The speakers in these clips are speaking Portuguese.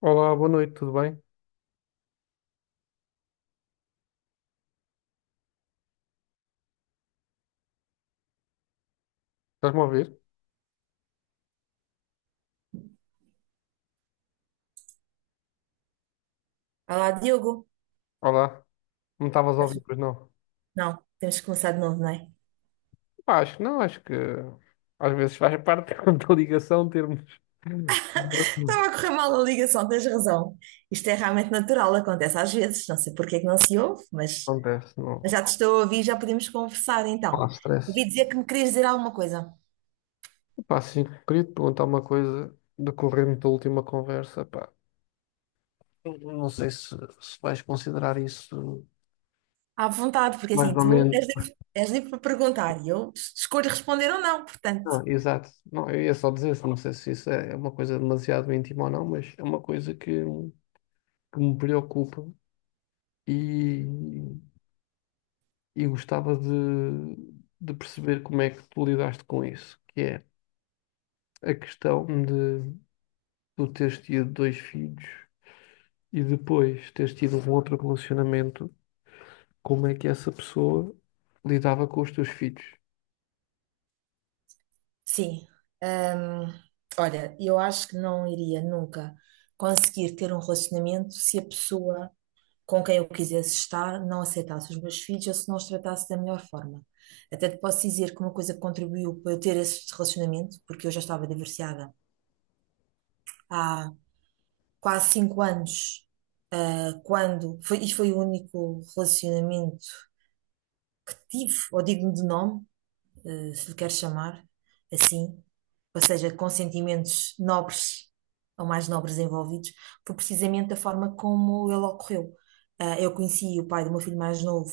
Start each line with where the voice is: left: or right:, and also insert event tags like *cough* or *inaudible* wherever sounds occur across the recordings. left: Olá, boa noite, tudo bem? Estás-me a ouvir?
right: Olá, Diogo.
left: Olá, não estavas a
right: Mas-
left: ouvir, pois não?
right: Não, temos que começar de novo, não é?
left: Pá, acho que não, acho que às vezes faz parte *laughs* da ligação termos.
right: Estava a correr mal a ligação, tens razão. Isto é realmente natural, acontece às vezes. Não sei porque é que não se ouve,
left: Acontece,
right: mas
left: não,
right: já te estou a ouvir, já podemos conversar
left: não
right: então.
left: há
right: Ouvi
left: stress.
right: dizer que me querias dizer alguma coisa.
left: Pá, sim, queria te perguntar uma coisa decorrente da última conversa, pá. Eu não sei se, se vais considerar isso
right: À vontade, porque
left: mais
right: assim,
left: ou
right: tu
left: menos.
right: és livre para perguntar e eu escolho responder ou não, portanto.
left: Não, exato. Não, eu ia só dizer, isso, não sei se isso é uma coisa demasiado íntima ou não, mas é uma coisa que me preocupa e e gostava de perceber como é que tu lidaste com isso, que é a questão de tu teres tido dois filhos e depois teres tido um outro relacionamento, como é que essa pessoa lidava com os teus filhos?
right: Sim. Hum, olha, eu acho que não iria nunca conseguir ter um relacionamento se a pessoa com quem eu quisesse estar, não aceitasse os meus filhos ou se não os tratasse da melhor forma. Até te posso dizer que uma coisa que contribuiu para eu ter esse relacionamento, porque eu já estava divorciada há quase cinco anos, quando, foi, e foi o único relacionamento que tive, ou digno de nome, se lhe quer chamar assim, ou seja, com sentimentos nobres ou mais nobres envolvidos, foi precisamente da forma como ele ocorreu. Eu conheci o pai do meu filho mais novo,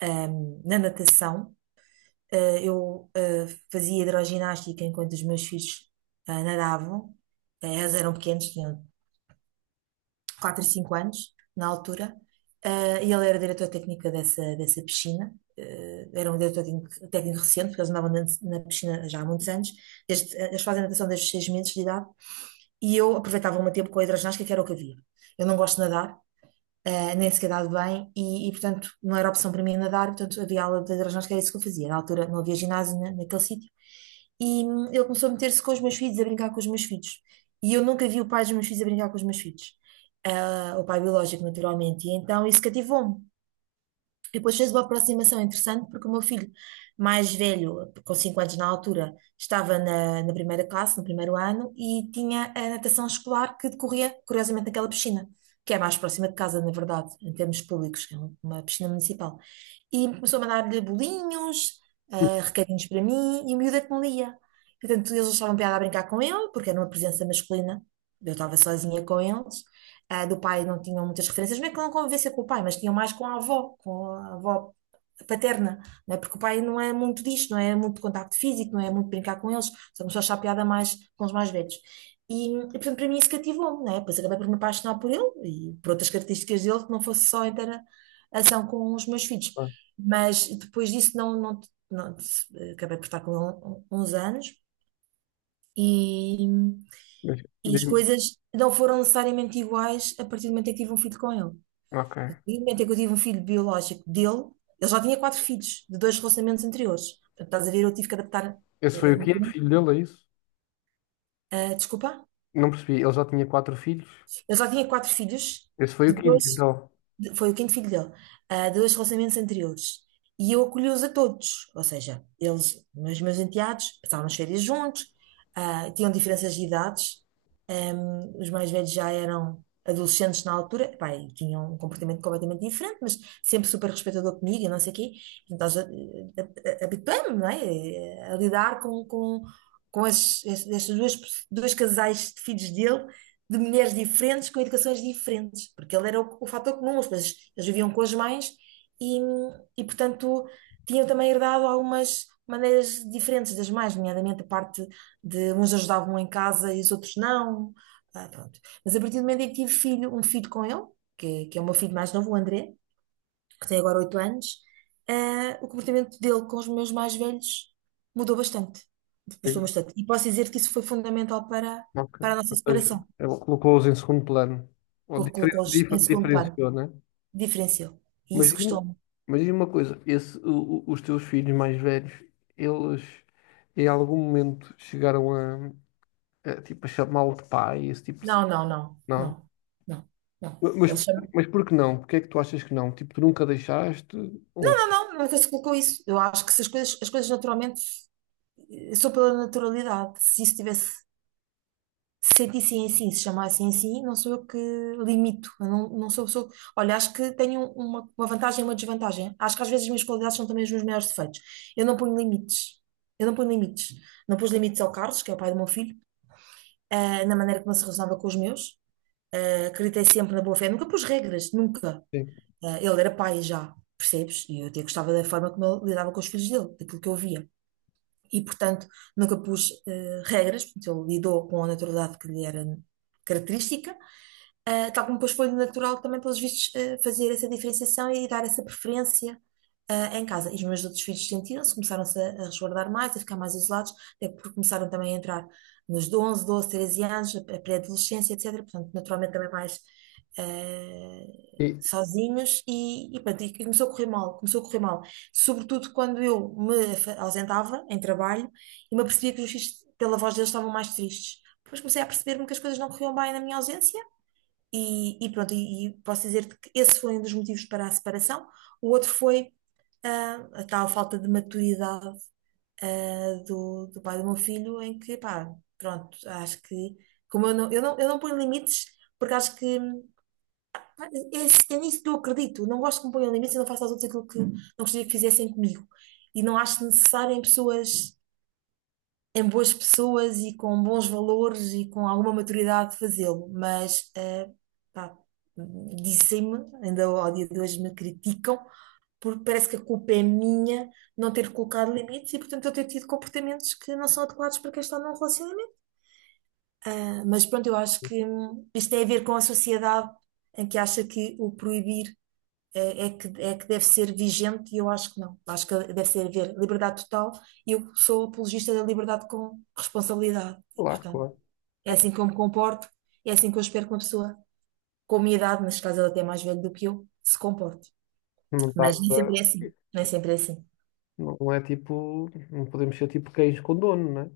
right: na natação. Ah, eu, ah, fazia hidroginástica enquanto os meus filhos, nadavam. Eles eram pequenos, tinham 4 e 5 anos, na altura, e ele era diretor técnico dessa, dessa piscina. Era um diretor técnico, técnico recente, porque eles andavam na, na piscina já há muitos anos. Desde, eles fazem natação desde os 6 meses de idade. E eu aproveitava o meu tempo com a hidroginástica, que era o que havia. Eu não gosto de nadar, nem sequer dado bem, e, portanto não era opção para mim nadar, portanto havia aula de hidroginástica, que era isso que eu fazia. Na altura não havia ginásio naquele sítio, e ele começou a meter-se com os meus filhos, a brincar com os meus filhos. E eu nunca vi o pai dos meus filhos a brincar com os meus filhos. O pai biológico, naturalmente, e então isso cativou-me. E depois fez uma aproximação interessante porque o meu filho mais velho, com 5 anos na altura, estava na, na primeira classe, no primeiro ano, e tinha a natação escolar que decorria, curiosamente, naquela piscina, que é mais próxima de casa, na verdade, em termos públicos, que é uma piscina municipal. E começou a mandar-lhe bolinhos, recadinhos para mim, e o miúdo é que me lia. Portanto, eles achavam piada a brincar com ele, porque era uma presença masculina, eu estava sozinha com eles, do pai não tinham muitas referências, não é que não convivência com o pai, mas tinham mais com a avó paterna, não é? Porque o pai não é muito disto, não é muito contacto físico, não é muito brincar com eles, só começou a achar piada mais com os mais velhos. E, portanto, para mim isso cativou-me, não é? Depois acabei por me apaixonar por ele e por outras características dele, que não fosse só a interação com os meus filhos.
left: Ah,
right: Mas depois disso não- acabei por estar com ele uns anos e,
left: mas
right: e as
left: digo-
right: coisas não foram necessariamente iguais a partir do momento em que tive um filho com ele.
left: ok.
right: E no momento em que eu tive um filho biológico dele, ele já tinha quatro filhos de dois relacionamentos anteriores. Portanto, estás a ver, eu tive que adaptar.
left: Esse foi o
right: Um
left: quinto
right: bocadinho.
left: filho dele, é isso?
right: Ah, desculpa?
left: Não percebi. Ele já tinha quatro filhos.
right: Ele já tinha quatro filhos
left: Esse foi
right: de
left: o quinto,
right: dois.
left: então.
right: Foi o quinto filho dele, dois relacionamentos anteriores. E eu acolhi-os a todos, ou seja, eles, meus, meus enteados, passavam as férias juntos, tinham diferenças de idades, os mais velhos já eram adolescentes na altura, epá, e tinham um comportamento completamente diferente, mas sempre super respeitador comigo e não sei o quê. Então, habituei-me, não é? A lidar com estes dois, dois casais de filhos dele de mulheres diferentes com educações diferentes, porque ele era o fator comum, as pessoas eles viviam com as mães e, e, portanto, tinham também herdado algumas maneiras diferentes das mães, nomeadamente a parte de uns ajudavam em casa e os outros não. Ah, pronto. Mas a partir do momento em que tive filho, um filho com ele, que é o meu filho mais novo, o André, que tem agora 8 anos, o comportamento dele com os meus mais velhos mudou bastante. Depois bastante. E posso dizer que isso foi fundamental para,
left: Ok.
right: para a nossa
left: Ou seja,
right: separação.
left: ele colocou-os em segundo plano. Ou
right: Colocou-os em segundo plano.
left: diferenciou, né?
right: Diferenciou. E
left: Mas
right: isso
left: diz-me
right: custou-me.
left: mas diz-me uma coisa, esse, os teus filhos mais velhos, eles em algum momento chegaram a, tipo, a chamá-lo de pai, esse tipo de cena?
right: Não, não, não,
left: Não.
right: não, não, não.
left: Mas,
right: Ele chama.
left: mas por que não? Porque é que tu achas que não? Tipo, tu nunca deixaste? Ou,
right: Não, não, não, nunca se colocou isso. Eu acho que se as coisas, as coisas naturalmente, eu sou pela naturalidade. Se isso tivesse, se sentissem assim, se chamassem assim, não sou eu que limito. Eu não, não sou pessoa. Olha, acho que tenho uma vantagem e uma desvantagem. Acho que às vezes as minhas qualidades são também os meus maiores defeitos. Eu não ponho limites. Eu não ponho limites. Não pus limites ao Carlos, que é o pai do meu filho, na maneira como ele se relacionava com os meus. Acreditei sempre na boa fé, nunca pus regras, nunca.
left: sim.
right: Ah, ele era pai já, percebes? E eu até gostava da forma como ele lidava com os filhos dele, daquilo que eu via. E, portanto, nunca pus regras, portanto, ele lidou com a naturalidade que lhe era característica tal como depois foi natural também, pelos vistos, fazer essa diferenciação e dar essa preferência, em casa. E os meus outros filhos sentiram-se, começaram-se a resguardar mais, a ficar mais isolados, até porque começaram também a entrar nos 11, 12, 13 anos, a pré-adolescência, etc. Portanto, naturalmente também mais,
left: E,
right: sozinhos e, pronto, e começou a correr mal, começou a correr mal. Sobretudo quando eu me ausentava em trabalho e me apercebia que os filhos, pela voz deles, estavam mais tristes. Depois comecei a perceber-me que as coisas não corriam bem na minha ausência e pronto, e posso dizer-te que esse foi um dos motivos para a separação. O outro foi a tal falta de maturidade do, do pai do meu filho, em que, pá, pronto, acho que, como eu não, eu não, eu não ponho limites, porque acho que pá, é, é é nisso que eu acredito. Não gosto que me ponham limites e não faço aos outros aquilo que não gostaria que fizessem comigo. E não acho necessário em pessoas em boas pessoas e com bons valores e com alguma maturidade de fazê-lo, mas pá, dizem-me, ainda ao dia de hoje me criticam, porque parece que a culpa é minha não ter colocado limites e, portanto, eu ter tido comportamentos que não são adequados para quem está num relacionamento. Mas pronto, eu acho que isto tem a ver com a sociedade em que acha que o proibir é, é que deve ser vigente e eu acho que não. Acho que deve ser haver liberdade total e eu sou apologista da liberdade com responsabilidade. E,
left: claro,
right: portanto,
left: claro.
right: é assim que eu me comporto, é assim que eu espero que uma pessoa com a minha idade, neste caso ela até é mais velha do que eu, se comporte.
left: Não estás
right: Mas nem
left: a-
right: sempre é assim. Nem sempre é assim.
left: Não é tipo, não podemos ser tipo cães com dono, né?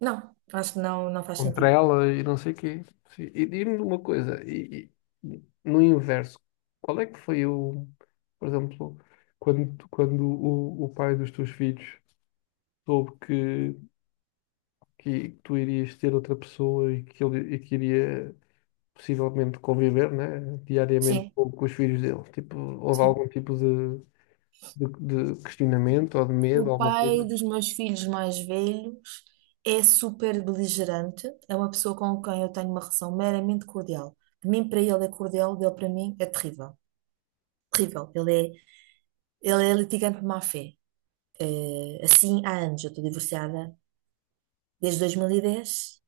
right: Não, acho que não, não faz
left: Contra
right: sentido.
left: ela e não sei o quê. Sim, e diz-me uma coisa, e no inverso, qual é que foi o, por exemplo, quando, quando o pai dos teus filhos soube que tu irias ter outra pessoa e que ele e que iria possivelmente conviver, né, diariamente
right: Sim,
left: com os filhos dele? Tipo, houve
right: sim.
left: algum tipo de, de questionamento ou de
right: O
left: medo, alguma
right: pai
left: coisa?
right: dos meus filhos mais velhos é super beligerante, é uma pessoa com quem eu tenho uma relação meramente cordial. De mim para ele é cordial, dele para mim é terrível. Terrível. Ele é litigante de má fé. Assim há anos, eu estou divorciada desde 2010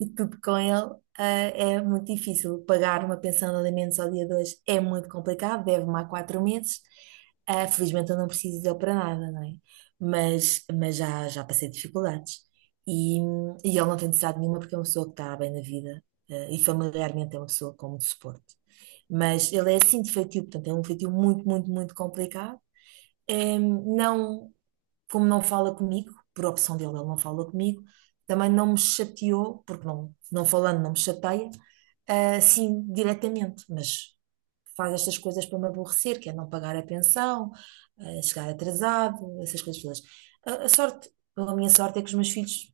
right: e tudo com ele, é muito difícil. Pagar uma pensão de alimentos ao dia de hoje é muito complicado, deve-me há quatro meses. Felizmente eu não preciso dele para nada, não é? Mas já, já passei dificuldades. E, e ele não tem necessidade nenhuma porque é uma pessoa que está bem na vida, e familiarmente é uma pessoa com muito suporte. Mas ele é assim de feitio, portanto é um feitio muito, muito, muito complicado. Não como não fala comigo, por opção dele, ele não fala comigo, também não me chateou, porque não, não falando não me chateia, assim diretamente, mas faz estas coisas para me aborrecer, que é não pagar a pensão, chegar atrasado, essas coisas todas. A sorte, a minha sorte é que os meus filhos,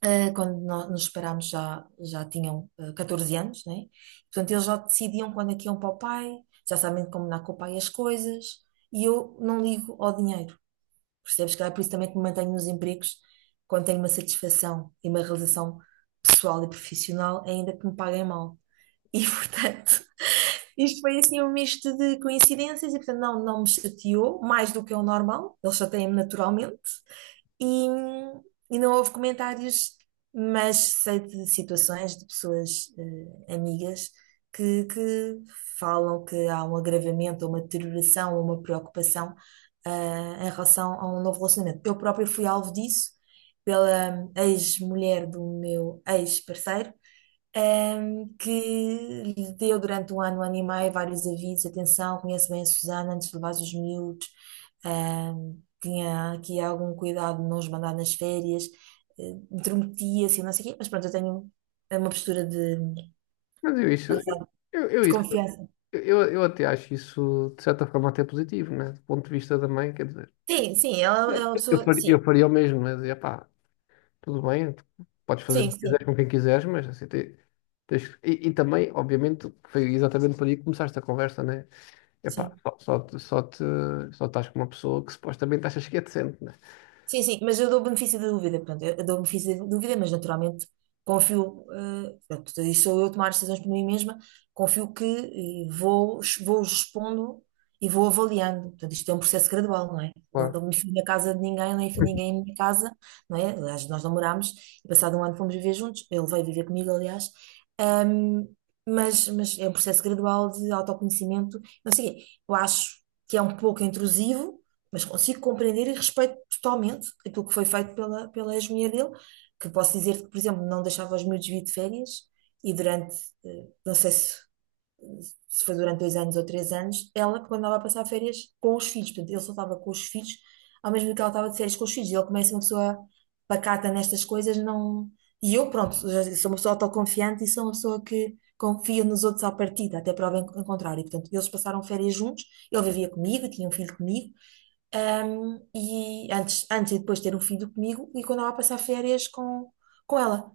right: quando nos separámos, já, já tinham 14 anos, né? Portanto, eles já decidiam quando é que iam para o pai, já sabem combinar com o pai as coisas, e eu não ligo ao dinheiro. Percebes? Que é por isso também que me mantenho nos empregos quando tenho uma satisfação e uma realização pessoal e profissional, ainda que me paguem mal. E *laughs* portanto, isto foi assim um misto de coincidências e portanto não me chateou mais do que é o normal. Eles chateiam-me naturalmente, e, e não houve comentários, mas sei de situações de pessoas amigas que falam que há um agravamento, ou uma deterioração, ou uma preocupação em relação a um novo relacionamento. Eu própria fui alvo disso pela ex-mulher do meu ex-parceiro. Que lhe deu durante um ano e meio, vários avisos: atenção, conhece bem a Susana antes de levar os miúdos, eh, tinha aqui algum cuidado de não os mandar nas férias, intrometia-se e não sei o quê, mas pronto, eu tenho uma postura de,
left: Mas eu isso,
right: lá está,
left: eu, eu
right: de
left: isso
right: confiança.
left: eu até acho isso, de certa forma, até positivo, né? Do ponto de vista da mãe, quer dizer,
right: Sim, sim, ela é uma
left: eu
right: pessoa,
left: faria, eu
right: sim,
left: faria o mesmo, né? Dizia, pá, tudo bem, tu podes fazer
right: sim,
left: o que
right: sim,
left: quiseres com quem quiseres, mas assim, tens que- e também, obviamente, foi exatamente por aí que começaste a conversa, né? É pá,
right: sim.
left: só estás com uma pessoa que supostamente achas que é decente, né?
right: Sim, sim, mas eu dou o benefício da dúvida, portanto, eu dou o benefício da dúvida, mas naturalmente confio, portanto, isso sou eu a tomar as decisões por mim mesma, confio que vou expondo e vou avaliando. Portanto, isto é um processo gradual, não é? Não,
left: Claro.
right: não me fui na casa de ninguém, nem fui ninguém
left: *laughs*
right: em minha casa, não é? Aliás, nós namorámos e passado um ano fomos viver juntos, ele veio viver comigo, aliás, Ahm, mas é um processo gradual de autoconhecimento, não sei o quê. Eu acho que é um pouco intrusivo, mas consigo compreender e respeito totalmente aquilo que foi feito pela ex-mulher dele, que posso dizer-te que, por exemplo, não deixava os miúdos vir de férias e durante, não sei se, se foi durante dois anos ou três anos, ela quando andava a passar férias com os filhos, portanto, ele só estava com os filhos, ao mesmo tempo que ela estava de férias com os filhos, e ele começa uma pessoa pacata nestas coisas, não... E eu, pronto, já sou uma pessoa autoconfiante e sou uma pessoa que confia nos outros à partida, até prova em contrário. Portanto, eles passaram férias juntos, ele vivia comigo, tinha um filho comigo, um, e antes, antes e depois de ter um filho comigo e quando ela passar férias com ela.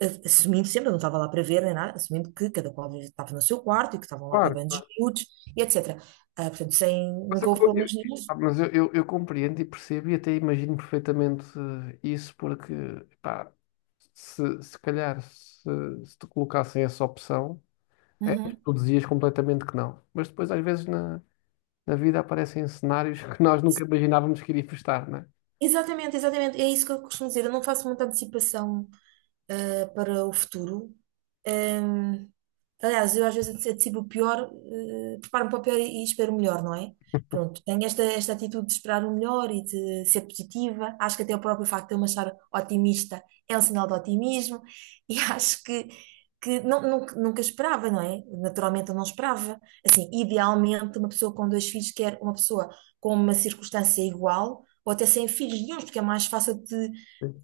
right: A- Assumindo sempre, eu não estava lá para ver nem nada, assumindo que cada qual estava no seu quarto e que estavam lá para
left: Claro.
right: bandos miúdos e etc. Ah, portanto, sem,
left: Mas
right: nunca
left: eu,
right: houve
left: co- eu-
right: problemas nenhum.
left: ah, mas eu compreendo e percebo e até imagino perfeitamente eh, isso, porque, pá, se calhar, se te colocassem essa opção, é,
right: Uhum.
left: tu dizias completamente que não. Mas depois, às vezes, na, na vida aparecem cenários que nós nunca imaginávamos que iria estar, não é?
right: Exatamente, exatamente. É isso que eu costumo dizer. Eu não faço muita antecipação para o futuro. Em, aliás, eu às vezes antecipo o pior, preparo-me para o pior e espero o melhor, não é? Pronto, tenho esta atitude de esperar o melhor e de ser positiva. Acho que até o próprio facto de eu me achar otimista é um sinal de otimismo e *laughs* acho que não, nunca esperava, não é? Naturalmente eu não esperava. Assim, idealmente, uma pessoa com dois filhos quer uma pessoa com uma circunstância igual ou até sem filhos nenhuns, porque é mais fácil de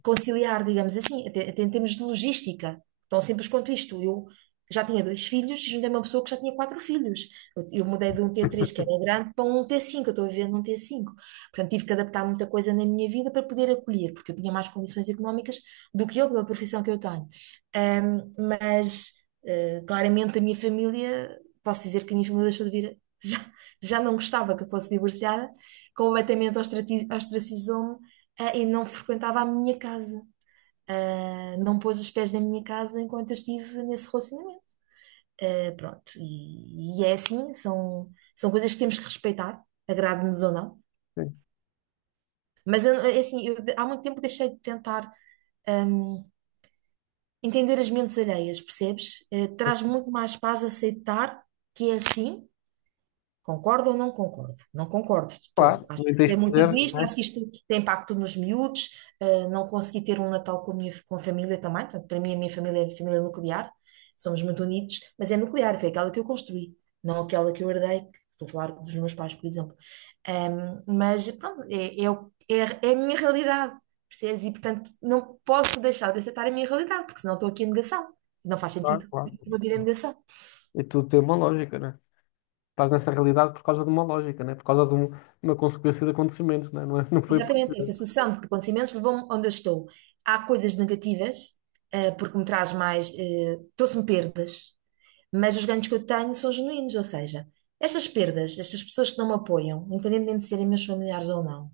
right: conciliar, digamos assim, até, até em termos de logística, tão simples quanto isto. Eu já tinha dois filhos e juntei uma pessoa que já tinha quatro filhos. Eu mudei de um t três que
left: *laughs*
right: era grande, para um t cinco. Eu estou a viver num t cinco. Portanto, tive que adaptar muita coisa na minha vida para poder acolher, porque eu tinha mais condições económicas do que ele, pela profissão que eu tenho. Mas, claramente, a minha família, posso dizer que a minha família deixou de vir. *laughs* Já, já não gostava que eu fosse divorciada, completamente ostracizou-me e não frequentava a minha casa. Ah, não pôs os pés na minha casa enquanto eu estive nesse relacionamento. Ah, pronto, e é assim, são coisas que temos que respeitar, agrade-nos ou não.
left: Sim, sim.
right: Mas eu- é assim, eu de- há muito tempo deixei de tentar hum, entender as mentes alheias, percebes? Eh, traz muito mais paz aceitar que é assim. Concordo ou não concordo? Não concordo de todo.
left: Claro,
right: Acho que
left: nem
right: isto é
left: tens
right: muito
left: poder, não
right: egoísta,
left: é?
right: acho que isto tem impacto nos miúdos. Eh, não consegui ter um Natal com a minha, com a família também. Portanto, para mim, a minha família é família nuclear. Somos muito unidos, mas é nuclear, foi aquela que eu construí, não aquela que eu herdei, que estou a falar dos meus pais, por exemplo. Mas pronto, é a minha realidade, percebes? E portanto, não posso deixar de aceitar a minha realidade, porque senão estou aqui em negação. Não faz
left: Claro,
right: sentido.
left: claro.
right: Vou vir em negação.
left: E tudo tem uma lógica, né é? Estás nessa realidade por causa de uma lógica, né? Por causa de uma consequência de acontecimentos, não é? Não foi por...
right: Exatamente, essa sucessão de acontecimentos levou-me onde eu estou. Há coisas negativas, porque me traz mais, trouxe-me perdas, mas os ganhos que eu tenho são genuínos, ou seja, estas perdas, estas pessoas que não me apoiam, independentemente de serem meus familiares ou não,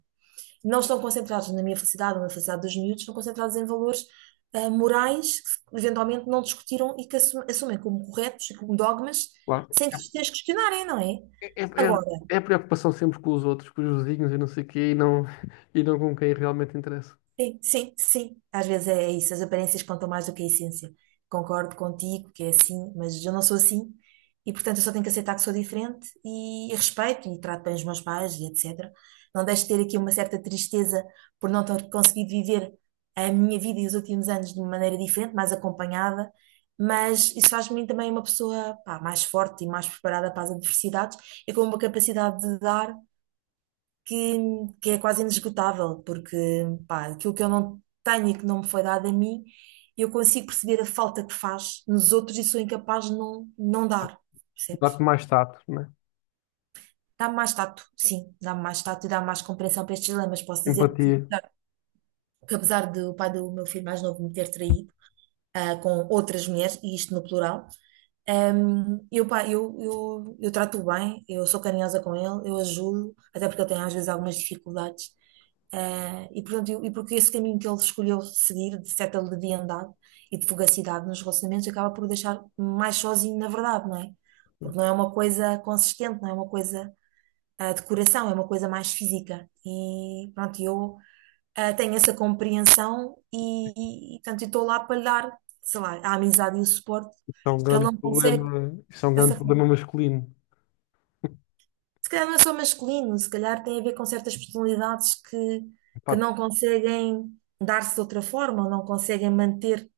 right: não estão concentrados na minha felicidade ou na felicidade dos miúdos, estão concentrados em valores, morais que eventualmente não discutiram e que assumem como corretos e como dogmas,
left: Claro.
right: sem que os tenhas questionarem, não é?
left: É, é, é
right: Agora,
left: é a preocupação sempre com os outros, com os vizinhos e não sei o quê, e não, *laughs* e não com quem realmente interessa.
right: sim, sim, sim. Às vezes é isso, as aparências contam mais do que a essência. Concordo contigo que é assim, mas eu não sou assim portanto, eu só tenho que aceitar que sou diferente e respeito e trato bem os meus pais e etc. Não deixo de ter aqui uma certa tristeza por não ter conseguido viver a minha vida e os últimos anos de uma maneira diferente, mais acompanhada, mas isso faz de mim também uma pessoa, pá, mais forte e mais preparada para as adversidades e com uma capacidade de dar que, que é quase inesgotável, porque pá, aquilo que eu não tenho e que não me foi dado a mim, eu consigo perceber a falta que faz nos outros e sou incapaz de não dar, percebes?
left: Dá-te mais tato, né?
right: Dá-me mais tato, sim, dá-me mais tato e dá-me mais compreensão para estes dilemas. Posso dizer
left: Empatia.
right: que apesar do pai do meu filho mais novo me ter traído, ah, com outras mulheres, e isto no plural, um, eu trato-o bem, eu sou carinhosa com ele, eu ajudo, até porque ele tem às vezes algumas dificuldades. Ah, e portanto, eu- e porque esse caminho que ele escolheu seguir, de certa leviandade e de fugacidade nos relacionamentos, acaba por deixar mais sozinho, na verdade, não é? Porque não é uma coisa consistente, não é uma coisa ah, de coração, é uma coisa mais física. E pronto, eu tenho essa compreensão portanto, eu estou lá para lhe dar, sei lá, a amizade e o suporte
left: Isso é um
right: que ele
left: grande
right: não consegue
left: problema, isso é um grande
right: dessa
left: problema
right: forma.
left: masculino.
right: Se calhar não é só masculino, se calhar tem a ver com certas personalidades que
left: Pá,
right: não conseguem dar-se de outra forma, ou não conseguem manter.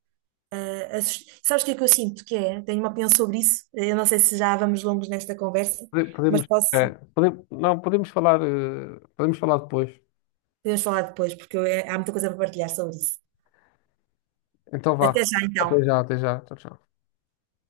right: Sabes o que é que eu sinto que é? Tenho uma opinião sobre isso. Eu não sei se já vamos longos nesta conversa, mas
left: podemos, é,
right: posso,
left: pode- não, podemos falar, podemos falar depois.
right: podemos falar depois, porque eu- há muita coisa para partilhar sobre isso.
left: Então vá.
right: Até já
left: Até
right: então.
left: já, até já. Tchau, tchau.